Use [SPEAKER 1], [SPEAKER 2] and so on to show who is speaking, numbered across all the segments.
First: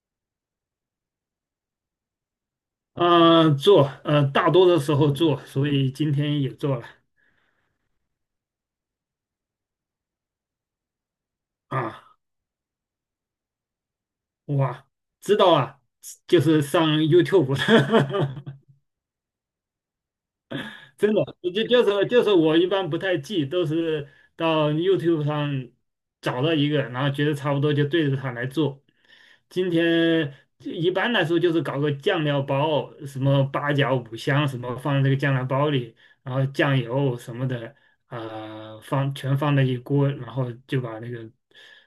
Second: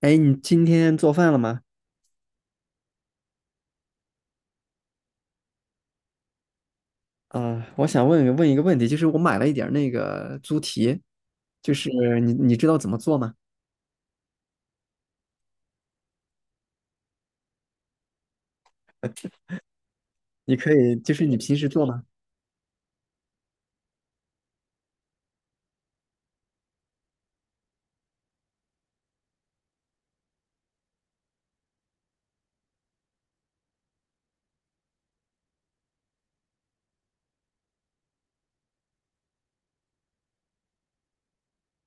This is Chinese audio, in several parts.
[SPEAKER 1] 哎，你今天做饭了吗？
[SPEAKER 2] 做，大多的时候做，所以今天也做了
[SPEAKER 1] 啊、我想问问一个问题，就是我买了一点儿那个猪蹄，就是
[SPEAKER 2] 啊。
[SPEAKER 1] 你知道怎么做吗？
[SPEAKER 2] 哇，知道啊，就是上 YouTube，
[SPEAKER 1] 你可以，
[SPEAKER 2] 真
[SPEAKER 1] 就
[SPEAKER 2] 的，
[SPEAKER 1] 是你
[SPEAKER 2] 就
[SPEAKER 1] 平时
[SPEAKER 2] 就
[SPEAKER 1] 做吗？
[SPEAKER 2] 是就是我一般不太记，都是到 YouTube 上找到一个，然后觉得差不多就对着它来做。今天一般来说就是搞个酱料包，什么八角、五香什么放在这个酱料包里，然后酱油什么的，放全放在一锅，然后就把那个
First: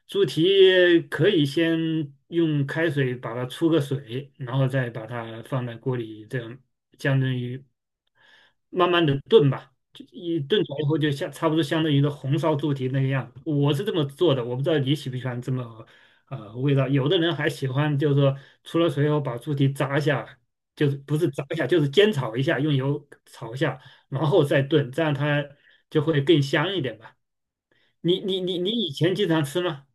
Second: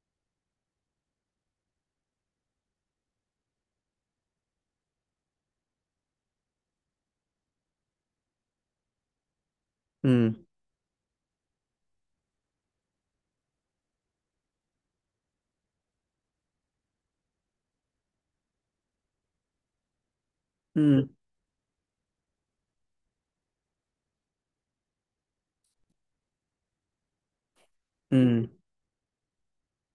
[SPEAKER 2] 猪蹄可以先用开水把它出个水，然后再把它放在锅里，这样相当于慢慢的炖吧，就一
[SPEAKER 1] 嗯
[SPEAKER 2] 炖出来以后就像差不多相当于一个红烧猪蹄那个样子，我是这么做的，我不知道你喜不喜欢这么味道。有的人还喜欢就是说出了水以后把猪蹄炸一下。就是
[SPEAKER 1] 嗯
[SPEAKER 2] 不是炸一下，就是煎炒一下，用油炒一下，然后再炖，这样它就会更香一点吧。你你
[SPEAKER 1] 嗯，
[SPEAKER 2] 你你以前经常吃吗？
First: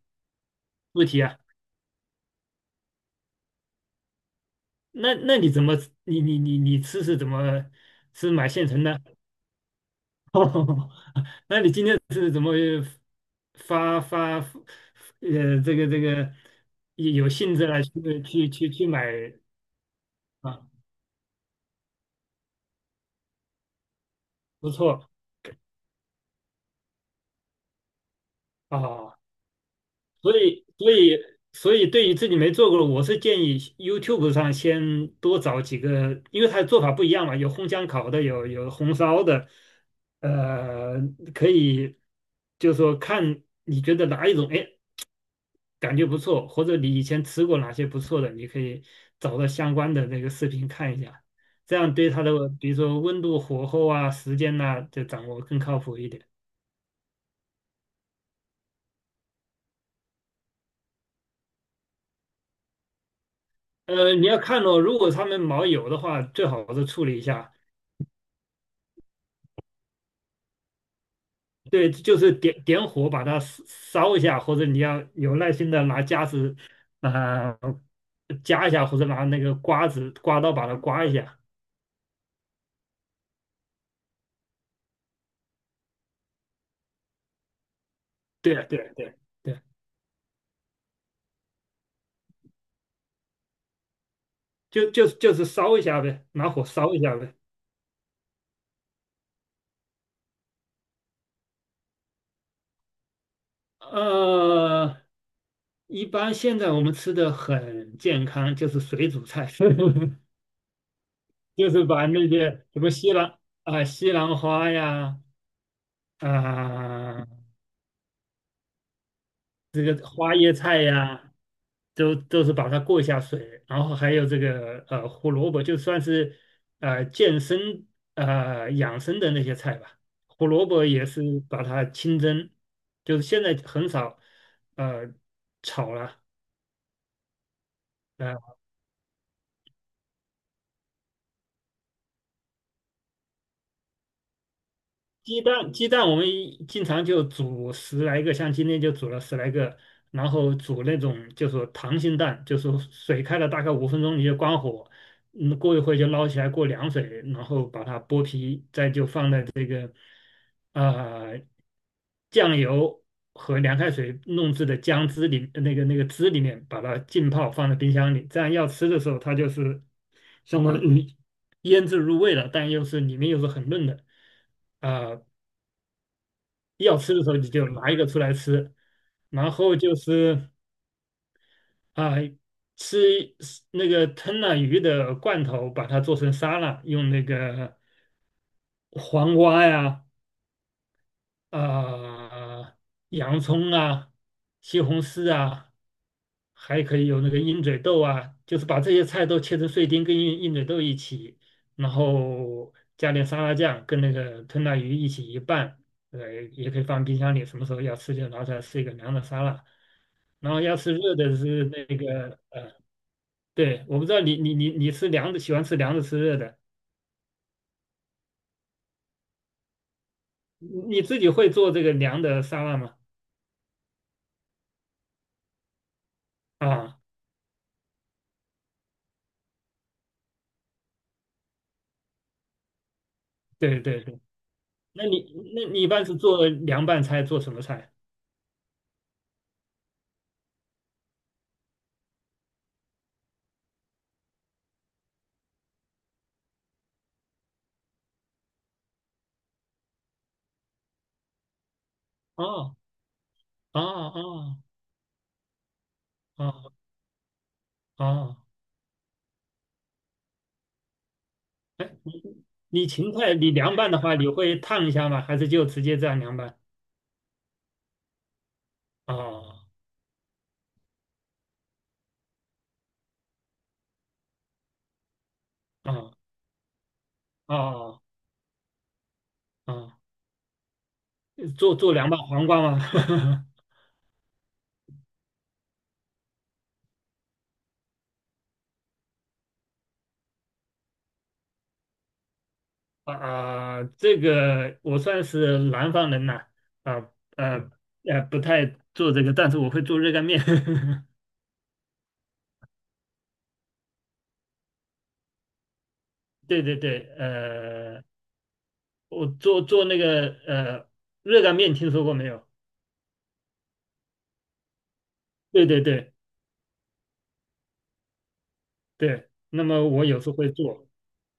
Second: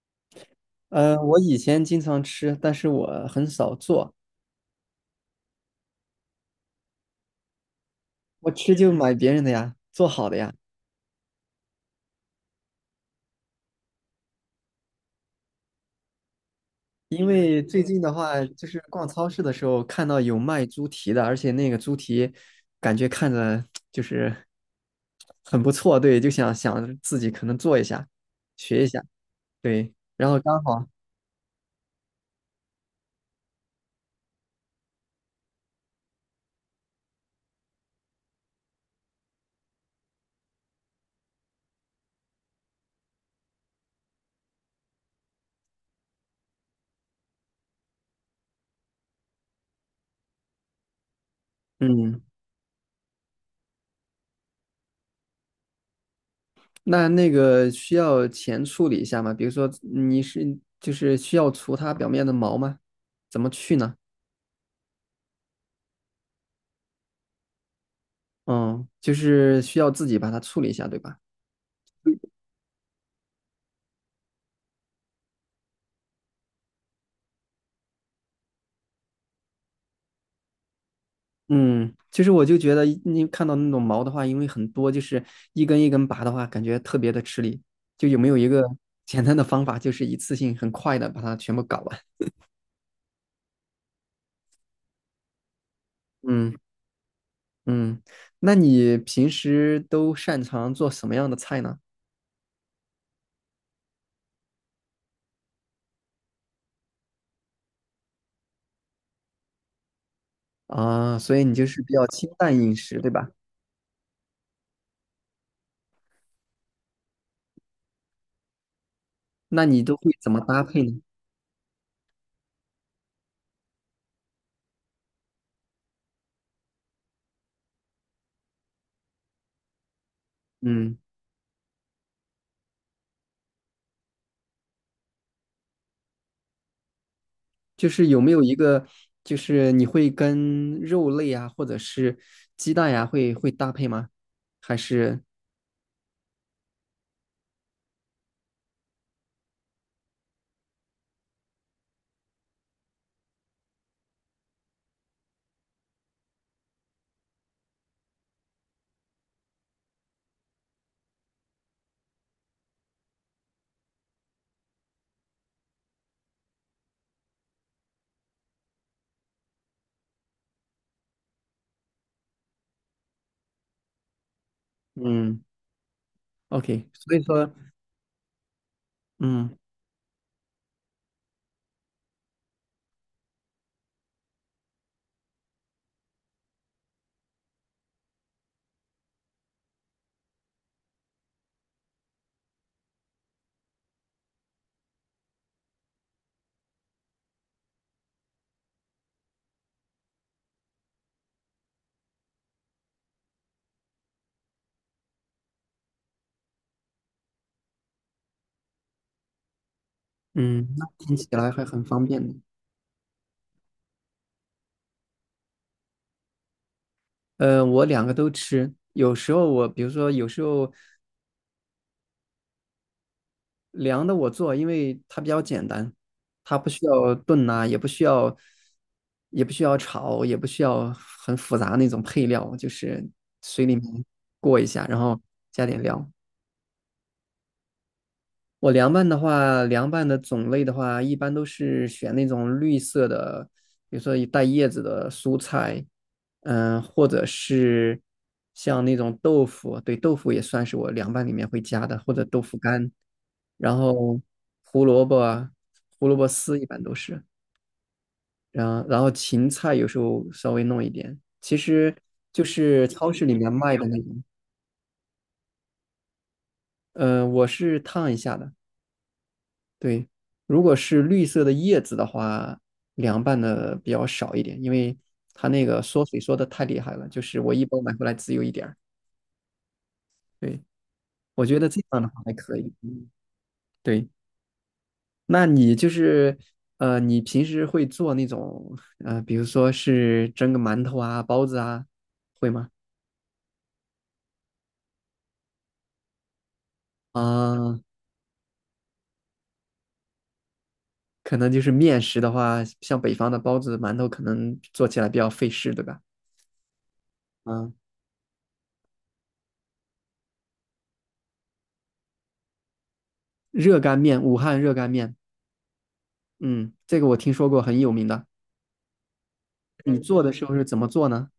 [SPEAKER 2] 不提啊？
[SPEAKER 1] 我以前经常吃，但是我很少做，
[SPEAKER 2] 那你怎么你吃是怎么，是买
[SPEAKER 1] 我
[SPEAKER 2] 现
[SPEAKER 1] 吃
[SPEAKER 2] 成
[SPEAKER 1] 就
[SPEAKER 2] 的？
[SPEAKER 1] 买别人的呀，做好 的呀。
[SPEAKER 2] 哦，那你今天是怎么发这个有
[SPEAKER 1] 因
[SPEAKER 2] 有兴
[SPEAKER 1] 为
[SPEAKER 2] 致了
[SPEAKER 1] 最近
[SPEAKER 2] 去
[SPEAKER 1] 的话，
[SPEAKER 2] 去
[SPEAKER 1] 就
[SPEAKER 2] 去
[SPEAKER 1] 是
[SPEAKER 2] 去
[SPEAKER 1] 逛超
[SPEAKER 2] 买
[SPEAKER 1] 市的时候看到有
[SPEAKER 2] 啊？
[SPEAKER 1] 卖猪蹄的，而且那个猪蹄感觉看着就是
[SPEAKER 2] 不错
[SPEAKER 1] 很不错，对，就想着自己可能做一下，学一下。
[SPEAKER 2] 啊。
[SPEAKER 1] 对，然
[SPEAKER 2] 所
[SPEAKER 1] 后刚
[SPEAKER 2] 以，
[SPEAKER 1] 好，
[SPEAKER 2] 所以，所以，对于自己没做过的，我是建议 YouTube 上先多找几个，因为它的做法不一样嘛，有烘箱烤的，有红烧的，呃，可以就是说看你觉得哪一种，哎，感觉不错，或者你以前吃过哪些不错的，你可以找到相关的那个视频看一下，这样对
[SPEAKER 1] 嗯，
[SPEAKER 2] 它的，比如说温度、火候啊、时间呐、就掌握更靠谱一点。
[SPEAKER 1] 那个需要前处理一下吗？比如说你是就是需要除它表面的毛吗？怎么去呢？
[SPEAKER 2] 你要看哦，如果他们毛有的话，最好是处理一下；
[SPEAKER 1] 嗯，就是需要自己把它处理一下，对吧？
[SPEAKER 2] 对，就是点点火把它烧烧一下，或者你要有耐心的拿夹子啊、夹一下，或者拿那个刮子刮刀把它刮一下。
[SPEAKER 1] 嗯，其实我就觉得你看到那种毛的话，因为很多，就是一根一根拔的话，感觉特别的吃力。就有没有一
[SPEAKER 2] 对
[SPEAKER 1] 个
[SPEAKER 2] 啊对啊对啊
[SPEAKER 1] 简单的
[SPEAKER 2] 对啊，
[SPEAKER 1] 方法，就是一次性很快的把它全部搞完？
[SPEAKER 2] 就是烧一下呗，拿
[SPEAKER 1] 嗯
[SPEAKER 2] 火烧一下呗。
[SPEAKER 1] 嗯，那你平时都擅长做什么样的菜呢？
[SPEAKER 2] 呃，一般现在我们吃的很健康，就是水煮菜，
[SPEAKER 1] 啊，所以你就
[SPEAKER 2] 就
[SPEAKER 1] 是
[SPEAKER 2] 是
[SPEAKER 1] 比较
[SPEAKER 2] 把那
[SPEAKER 1] 清淡
[SPEAKER 2] 些
[SPEAKER 1] 饮
[SPEAKER 2] 什么
[SPEAKER 1] 食，对吧？
[SPEAKER 2] 西兰花呀，啊、
[SPEAKER 1] 那
[SPEAKER 2] 这
[SPEAKER 1] 你都
[SPEAKER 2] 个
[SPEAKER 1] 会怎
[SPEAKER 2] 花
[SPEAKER 1] 么
[SPEAKER 2] 椰
[SPEAKER 1] 搭配
[SPEAKER 2] 菜
[SPEAKER 1] 呢？
[SPEAKER 2] 呀、都是把它过一下水，然后还有这个胡萝卜，就算是健身养生的那些菜吧。胡萝卜
[SPEAKER 1] 嗯，
[SPEAKER 2] 也是把它清蒸，就是现在很少呃炒了。
[SPEAKER 1] 就是有没有一
[SPEAKER 2] 呃
[SPEAKER 1] 个，就是你会跟肉类啊，或者是鸡蛋呀、会搭配吗？还是
[SPEAKER 2] 鸡蛋我们经常就煮十来个，像今天就煮了十来个，然后煮那种就是说溏心蛋，就是说水开了大概5分钟你就关火，嗯，过一会就捞起来过凉水，然后把它剥皮，再就放在这啊、呃酱油和凉开水弄制的姜汁里，那个汁里面把它浸泡放在冰箱里，这样要吃的时候它就是相当于腌制入味了，但又是里面又是很嫩的。啊、呃
[SPEAKER 1] 嗯，OK，
[SPEAKER 2] 要吃
[SPEAKER 1] 所以
[SPEAKER 2] 的时候你
[SPEAKER 1] 说
[SPEAKER 2] 就拿一个出来吃，然
[SPEAKER 1] 嗯
[SPEAKER 2] 后就是啊、吃那个吞了鱼的罐头，把它做成沙拉，用那个黄瓜呀、啊、洋葱啊、西红柿啊，还可以有那个鹰嘴豆啊，就是把这些菜都切成碎丁，跟鹰嘴豆一起，然后加点沙拉酱，跟那个吞拿鱼一起一拌，呃，也可以放冰箱里，什么时候要吃就拿出来吃一个凉的沙拉。然后
[SPEAKER 1] 嗯，
[SPEAKER 2] 要
[SPEAKER 1] 那
[SPEAKER 2] 吃热
[SPEAKER 1] 听起
[SPEAKER 2] 的
[SPEAKER 1] 来还
[SPEAKER 2] 是
[SPEAKER 1] 很
[SPEAKER 2] 那
[SPEAKER 1] 方便的。
[SPEAKER 2] 个对，我不知道你吃凉的，喜欢吃凉的吃热的，
[SPEAKER 1] 呃，我两个都吃，有时候我比如说有时候
[SPEAKER 2] 你自己会做这个凉的沙拉吗？
[SPEAKER 1] 凉的我做，因为它比较简单，它不需
[SPEAKER 2] 啊，
[SPEAKER 1] 要炖呐、也不需要，也不需要炒，也不需要很复杂那种配料，就是水里
[SPEAKER 2] 对对
[SPEAKER 1] 面
[SPEAKER 2] 对，
[SPEAKER 1] 过一下，然
[SPEAKER 2] 那
[SPEAKER 1] 后
[SPEAKER 2] 你
[SPEAKER 1] 加
[SPEAKER 2] 那你
[SPEAKER 1] 点
[SPEAKER 2] 一般
[SPEAKER 1] 料。
[SPEAKER 2] 是做凉拌菜，做什么菜？
[SPEAKER 1] 我凉拌的话，凉拌的种类的话，一般都是选那种绿色的，比如说带叶子的蔬菜，嗯，或者是像那种豆腐，对，豆腐也算是我凉拌里面会加的，或者豆腐
[SPEAKER 2] 哦
[SPEAKER 1] 干，然
[SPEAKER 2] 哦
[SPEAKER 1] 后
[SPEAKER 2] 哦
[SPEAKER 1] 胡萝卜啊胡萝卜
[SPEAKER 2] 哦
[SPEAKER 1] 丝一般都是，
[SPEAKER 2] 哦。
[SPEAKER 1] 然后芹菜有时候稍微弄一点，其实就是
[SPEAKER 2] 你
[SPEAKER 1] 超
[SPEAKER 2] 勤
[SPEAKER 1] 市里
[SPEAKER 2] 快，
[SPEAKER 1] 面
[SPEAKER 2] 你凉
[SPEAKER 1] 卖的
[SPEAKER 2] 拌
[SPEAKER 1] 那
[SPEAKER 2] 的话，
[SPEAKER 1] 种，
[SPEAKER 2] 你会烫一下吗？还是就直接这样凉拌？
[SPEAKER 1] 我是烫一下的。
[SPEAKER 2] 哦
[SPEAKER 1] 对，如果是绿色的叶子的话，凉拌的比较少一点，因为它那个缩
[SPEAKER 2] 哦
[SPEAKER 1] 水缩的太厉害了，就是我一包买
[SPEAKER 2] 哦
[SPEAKER 1] 回来只有一点儿。
[SPEAKER 2] 哦，
[SPEAKER 1] 对，我觉得
[SPEAKER 2] 做
[SPEAKER 1] 这
[SPEAKER 2] 做
[SPEAKER 1] 样的
[SPEAKER 2] 凉拌
[SPEAKER 1] 话还
[SPEAKER 2] 黄
[SPEAKER 1] 可
[SPEAKER 2] 瓜
[SPEAKER 1] 以。
[SPEAKER 2] 吗？
[SPEAKER 1] 嗯 对，那你就是你平时会做那种比如说是蒸个馒头啊、包子啊，会吗？
[SPEAKER 2] 啊，这个我算是南方人呐，啊呃
[SPEAKER 1] 啊、
[SPEAKER 2] 不太做这个，但是我会做热干面。
[SPEAKER 1] 可能就是面食的话，像北方的包子、馒头，可能做起来比较费事，对吧？
[SPEAKER 2] 对对对，
[SPEAKER 1] 嗯，
[SPEAKER 2] 我做做那个热干面，听说过没有？
[SPEAKER 1] 热干面，武汉热干面。
[SPEAKER 2] 对对对
[SPEAKER 1] 嗯，这个我听说过，很有名的。
[SPEAKER 2] 对，那么
[SPEAKER 1] 你
[SPEAKER 2] 我有
[SPEAKER 1] 做
[SPEAKER 2] 时
[SPEAKER 1] 的
[SPEAKER 2] 候
[SPEAKER 1] 时
[SPEAKER 2] 会
[SPEAKER 1] 候是怎么
[SPEAKER 2] 做
[SPEAKER 1] 做呢？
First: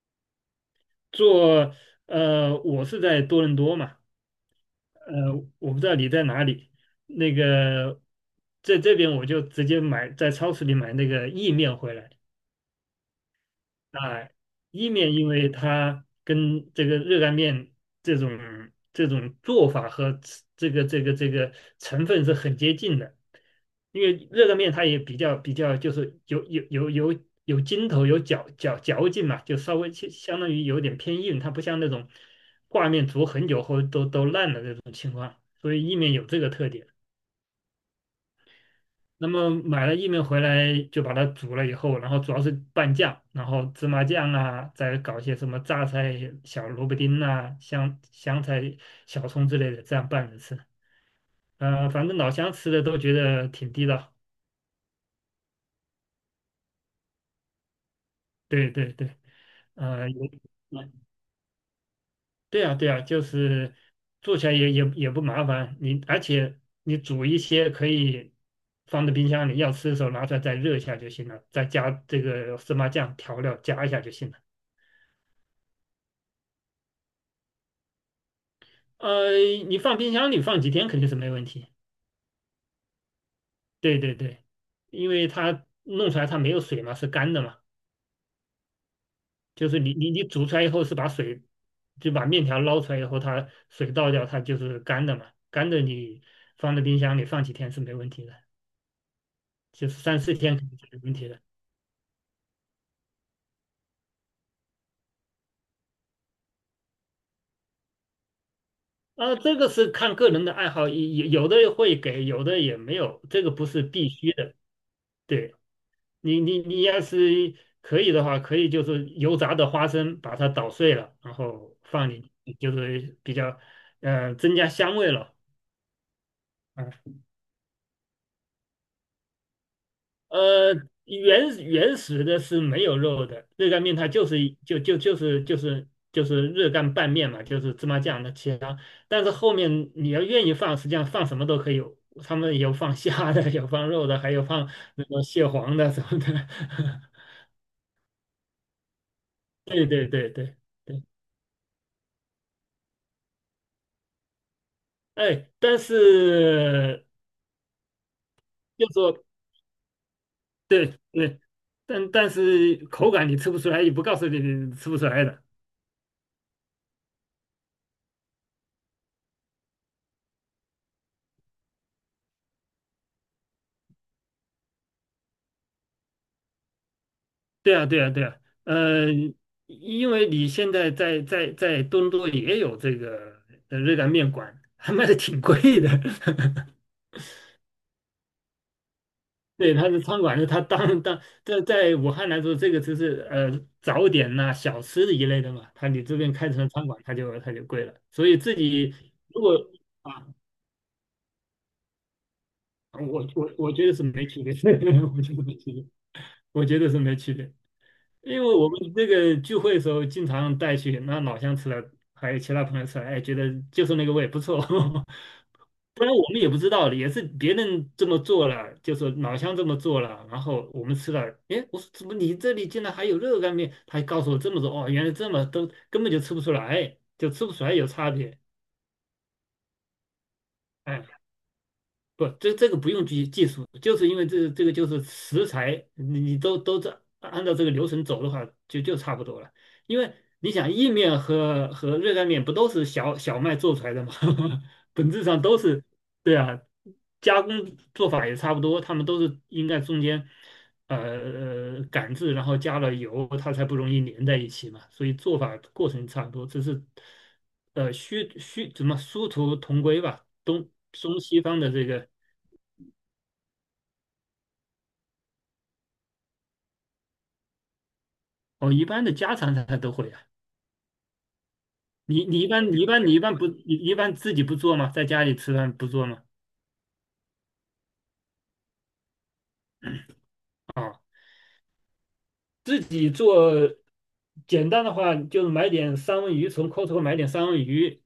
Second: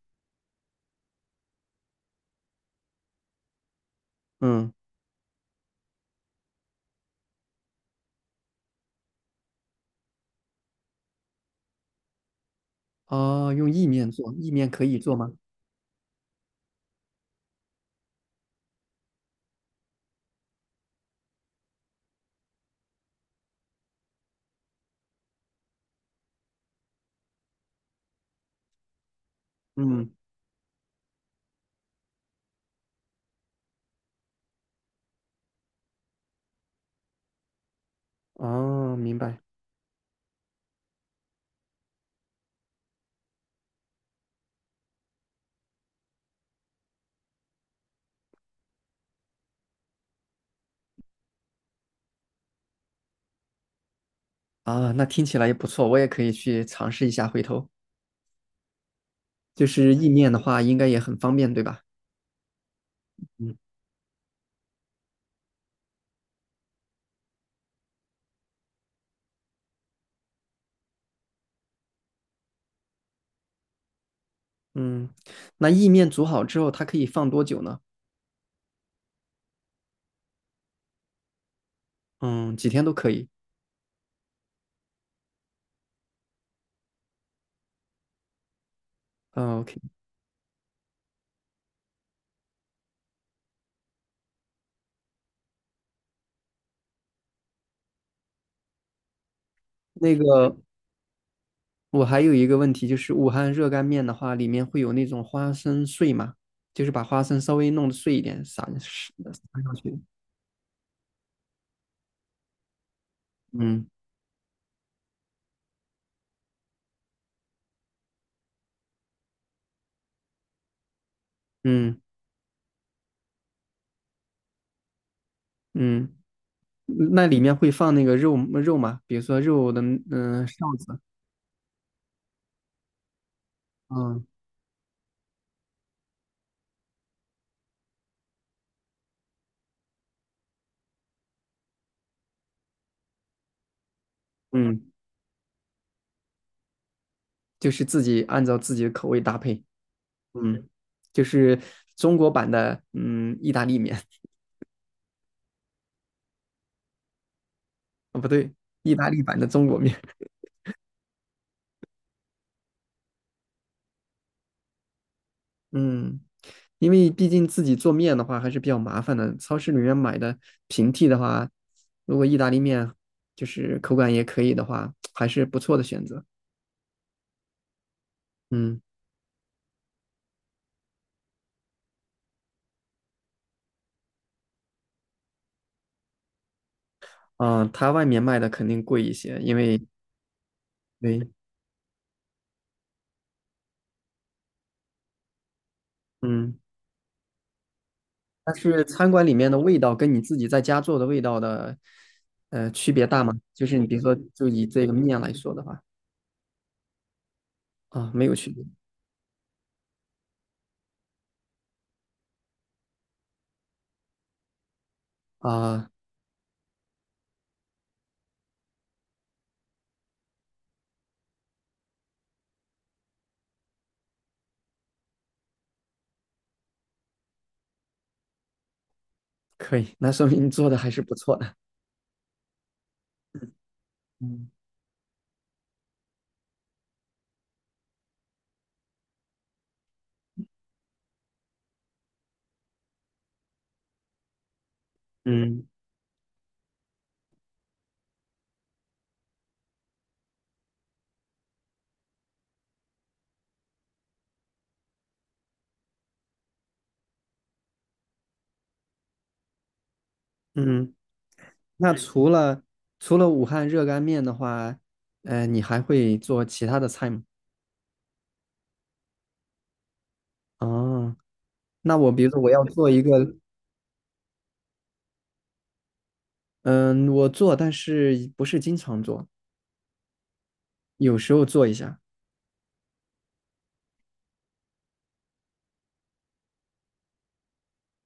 [SPEAKER 2] 做，我是在多伦多嘛。
[SPEAKER 1] 嗯，
[SPEAKER 2] 呃，我不知道你在哪里，那个在这边我就直接买，在超市里买那个意面回来。
[SPEAKER 1] 哦，用意面
[SPEAKER 2] 啊，
[SPEAKER 1] 做，意面可
[SPEAKER 2] 意
[SPEAKER 1] 以
[SPEAKER 2] 面
[SPEAKER 1] 做
[SPEAKER 2] 因
[SPEAKER 1] 吗？
[SPEAKER 2] 为它跟这个热干面这种做法和吃这个成分是很接近的，因为热干面它也比较就是有有筋头，有嚼劲嘛，就稍微
[SPEAKER 1] 嗯，
[SPEAKER 2] 相当于有点偏硬，它不像那种挂面煮很久后都烂的那种，所以意面有这个特点。
[SPEAKER 1] 哦，明
[SPEAKER 2] 那
[SPEAKER 1] 白。
[SPEAKER 2] 么买了薏米回来就把它煮了以后，然后主要是拌酱，然后芝麻酱啊，再搞些什么榨菜、小萝卜丁啊、香菜、小葱之类的，这样拌着吃。反正老乡吃的都觉得挺地道。
[SPEAKER 1] 啊，那听起来也不错，我也可以去尝试一下，回头。
[SPEAKER 2] 对对对，
[SPEAKER 1] 就是
[SPEAKER 2] 呃，
[SPEAKER 1] 意面
[SPEAKER 2] 也
[SPEAKER 1] 的话，应该
[SPEAKER 2] 嗯
[SPEAKER 1] 也很方便，对吧？
[SPEAKER 2] 对啊对啊，就
[SPEAKER 1] 嗯
[SPEAKER 2] 是做起来也不麻烦，而且你煮一些可以放在冰箱里，要吃的时候拿出来再热一下就行了，再加这个芝麻酱调料加一下就行了。
[SPEAKER 1] 嗯，那意面煮好之后，它可以放多久呢？
[SPEAKER 2] 呃，你放冰箱里放几天肯定是没问题。
[SPEAKER 1] 嗯，几天都可以。
[SPEAKER 2] 对对对，因为它弄出来它没有水嘛，是干的嘛，
[SPEAKER 1] 嗯
[SPEAKER 2] 就
[SPEAKER 1] ，OK。
[SPEAKER 2] 是你煮出来以后是把水，就把面条捞出来以后，它水倒掉，它就是干的嘛。干的你放在冰箱里放几天是没问题的，就是
[SPEAKER 1] 那
[SPEAKER 2] 三四
[SPEAKER 1] 个，
[SPEAKER 2] 天肯定是没问题的。
[SPEAKER 1] 我还有一个问题，就是武汉热干面的话，里面会有那种花生碎吗？就是把花生稍微弄得碎一点，撒
[SPEAKER 2] 啊，这
[SPEAKER 1] 撒
[SPEAKER 2] 个
[SPEAKER 1] 上
[SPEAKER 2] 是
[SPEAKER 1] 去。
[SPEAKER 2] 看个人的爱好，有的会给，有的也没有，这个不是
[SPEAKER 1] 嗯
[SPEAKER 2] 必须的。对。你要是可以的话，可以就是油炸的花生把它捣碎了，然后
[SPEAKER 1] 嗯
[SPEAKER 2] 放进去就是比较增加香味了。
[SPEAKER 1] 嗯，
[SPEAKER 2] 嗯，
[SPEAKER 1] 那里面会放那个肉吗？比如说肉的嗯、
[SPEAKER 2] 呃，
[SPEAKER 1] 臊子，
[SPEAKER 2] 原始的是没有肉的，热干面它
[SPEAKER 1] 嗯
[SPEAKER 2] 就是一就就就是就是就是热干拌面嘛，就是芝麻酱的其他。但是后面你要愿意放，实际上放什么都可以有，他们有放虾的，有放肉的，还有放
[SPEAKER 1] 嗯，
[SPEAKER 2] 那个蟹黄的什么的。
[SPEAKER 1] 就是自己按照自己的口味搭配，
[SPEAKER 2] 对对对对对。
[SPEAKER 1] 嗯，就是中国版的意大利面
[SPEAKER 2] 哎，但是
[SPEAKER 1] 啊 不对，
[SPEAKER 2] 就
[SPEAKER 1] 意大利
[SPEAKER 2] 说
[SPEAKER 1] 版的中国面，
[SPEAKER 2] 对对，但是口感你吃不出来，也不告诉你你吃不出来的。
[SPEAKER 1] 嗯，因为毕竟自己做面的话还是比较麻烦的，超市里面买的平替的话，如果意大利面就是口感也可以的话，还是不错的选择，
[SPEAKER 2] 对啊，对啊，对啊，
[SPEAKER 1] 嗯。
[SPEAKER 2] 呃，因为你现在在在东都也有这个热干面馆，还卖的挺贵的。
[SPEAKER 1] 啊、它外面卖的肯定贵一些，因
[SPEAKER 2] 对，
[SPEAKER 1] 为
[SPEAKER 2] 它是餐馆，它当
[SPEAKER 1] 对，
[SPEAKER 2] 在武汉来说，这个就是早点呐、小吃一类的嘛。它你这边开
[SPEAKER 1] 嗯，
[SPEAKER 2] 成了餐馆，它就贵了。所以
[SPEAKER 1] 但
[SPEAKER 2] 自
[SPEAKER 1] 是
[SPEAKER 2] 己
[SPEAKER 1] 餐馆里
[SPEAKER 2] 如
[SPEAKER 1] 面
[SPEAKER 2] 果。
[SPEAKER 1] 的味道跟你
[SPEAKER 2] 啊。
[SPEAKER 1] 自己在家做的味道的，区
[SPEAKER 2] 啊，
[SPEAKER 1] 别大吗？就
[SPEAKER 2] 我
[SPEAKER 1] 是你
[SPEAKER 2] 觉得
[SPEAKER 1] 比如
[SPEAKER 2] 是
[SPEAKER 1] 说，
[SPEAKER 2] 没区
[SPEAKER 1] 就
[SPEAKER 2] 别，我
[SPEAKER 1] 以这个
[SPEAKER 2] 觉
[SPEAKER 1] 面来
[SPEAKER 2] 得
[SPEAKER 1] 说
[SPEAKER 2] 没
[SPEAKER 1] 的
[SPEAKER 2] 区
[SPEAKER 1] 话，
[SPEAKER 2] 别，我觉得是没区别，
[SPEAKER 1] 啊，没有
[SPEAKER 2] 因
[SPEAKER 1] 区
[SPEAKER 2] 为
[SPEAKER 1] 别
[SPEAKER 2] 我们这个聚会的时候经常带去，那老乡吃了，还有其他朋友吃了，哎，觉得就是那个味不错，
[SPEAKER 1] 啊，
[SPEAKER 2] 不然我们也不知道的，也是别人这么做了，就说老乡这么做了，然后我们吃了，哎，我说怎么你这里竟然还有热干面？他还告诉我这么多，哦，原来这么都根本就吃不出来，就吃不出来有差别，
[SPEAKER 1] 可以，那说明你做的还是不
[SPEAKER 2] 哎。
[SPEAKER 1] 错的。
[SPEAKER 2] 不，这个不用技术，就是因为
[SPEAKER 1] 嗯
[SPEAKER 2] 这个就是食材，你都按照这个流程走的话，就差不多了。因为你想意面和热干面不都是小麦做出来的吗？本质上都
[SPEAKER 1] 嗯
[SPEAKER 2] 是，对啊，加工做法也差不多，他们都是应该中间呃擀制，然后加了油，它才不容易粘在一起嘛。所以做法过程差不多，只是呃虚虚怎么殊途同归吧，东。
[SPEAKER 1] 嗯，
[SPEAKER 2] 中西方的这
[SPEAKER 1] 那
[SPEAKER 2] 个，
[SPEAKER 1] 除了武汉热干面的话，你还会做其他的菜吗？
[SPEAKER 2] 哦，一般的家常菜都会啊。
[SPEAKER 1] 哦，那我比
[SPEAKER 2] 你
[SPEAKER 1] 如说
[SPEAKER 2] 你一
[SPEAKER 1] 我要
[SPEAKER 2] 般你一
[SPEAKER 1] 做一
[SPEAKER 2] 般你一
[SPEAKER 1] 个，
[SPEAKER 2] 般不你一般自己不做吗？在家里吃饭不做吗？
[SPEAKER 1] 嗯，我做，但是不是经常做，
[SPEAKER 2] 啊，
[SPEAKER 1] 有时候做一下。
[SPEAKER 2] 自己做简单的话，就是买点三文鱼，从 Costco 买点三文鱼，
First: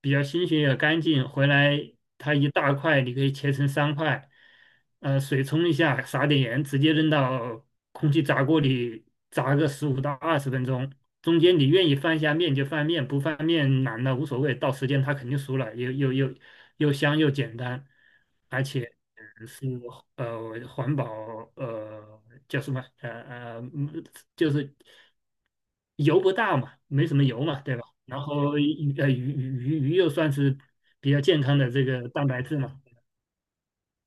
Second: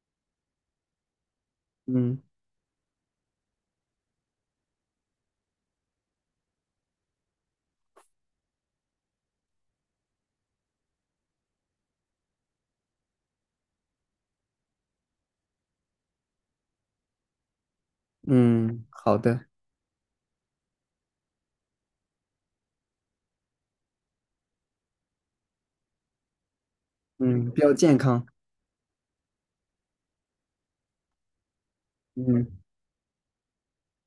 [SPEAKER 2] 比较新鲜也干净，回来
[SPEAKER 1] 嗯
[SPEAKER 2] 它一大块，你可以切成3块，水冲一下，撒点盐，直接扔到空气炸锅里炸个15到20分钟。中间你愿意翻一下面就翻面，不翻面懒了无所谓，到时间它肯定熟了，又香又简单，而
[SPEAKER 1] 嗯，
[SPEAKER 2] 且
[SPEAKER 1] 好的。
[SPEAKER 2] 是环保呃叫什么就是油不大嘛，没什么油
[SPEAKER 1] 嗯，比
[SPEAKER 2] 嘛，
[SPEAKER 1] 较
[SPEAKER 2] 对吧？
[SPEAKER 1] 健
[SPEAKER 2] 然
[SPEAKER 1] 康。
[SPEAKER 2] 后鱼又算是比较健康的这个蛋白
[SPEAKER 1] 嗯，
[SPEAKER 2] 质嘛。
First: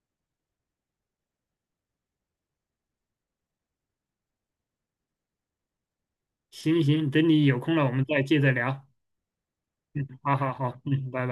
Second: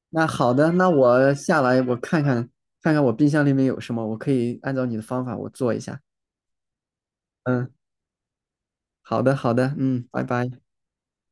[SPEAKER 1] 那好的，那我下来我看看我冰箱里面有什么，我可以按照你的方法我做一下。
[SPEAKER 2] 行行，等你有
[SPEAKER 1] 嗯，
[SPEAKER 2] 空了，我们再接着聊。
[SPEAKER 1] 好的，好的，嗯，
[SPEAKER 2] 嗯，
[SPEAKER 1] 拜
[SPEAKER 2] 好
[SPEAKER 1] 拜。
[SPEAKER 2] 好好，嗯，拜拜。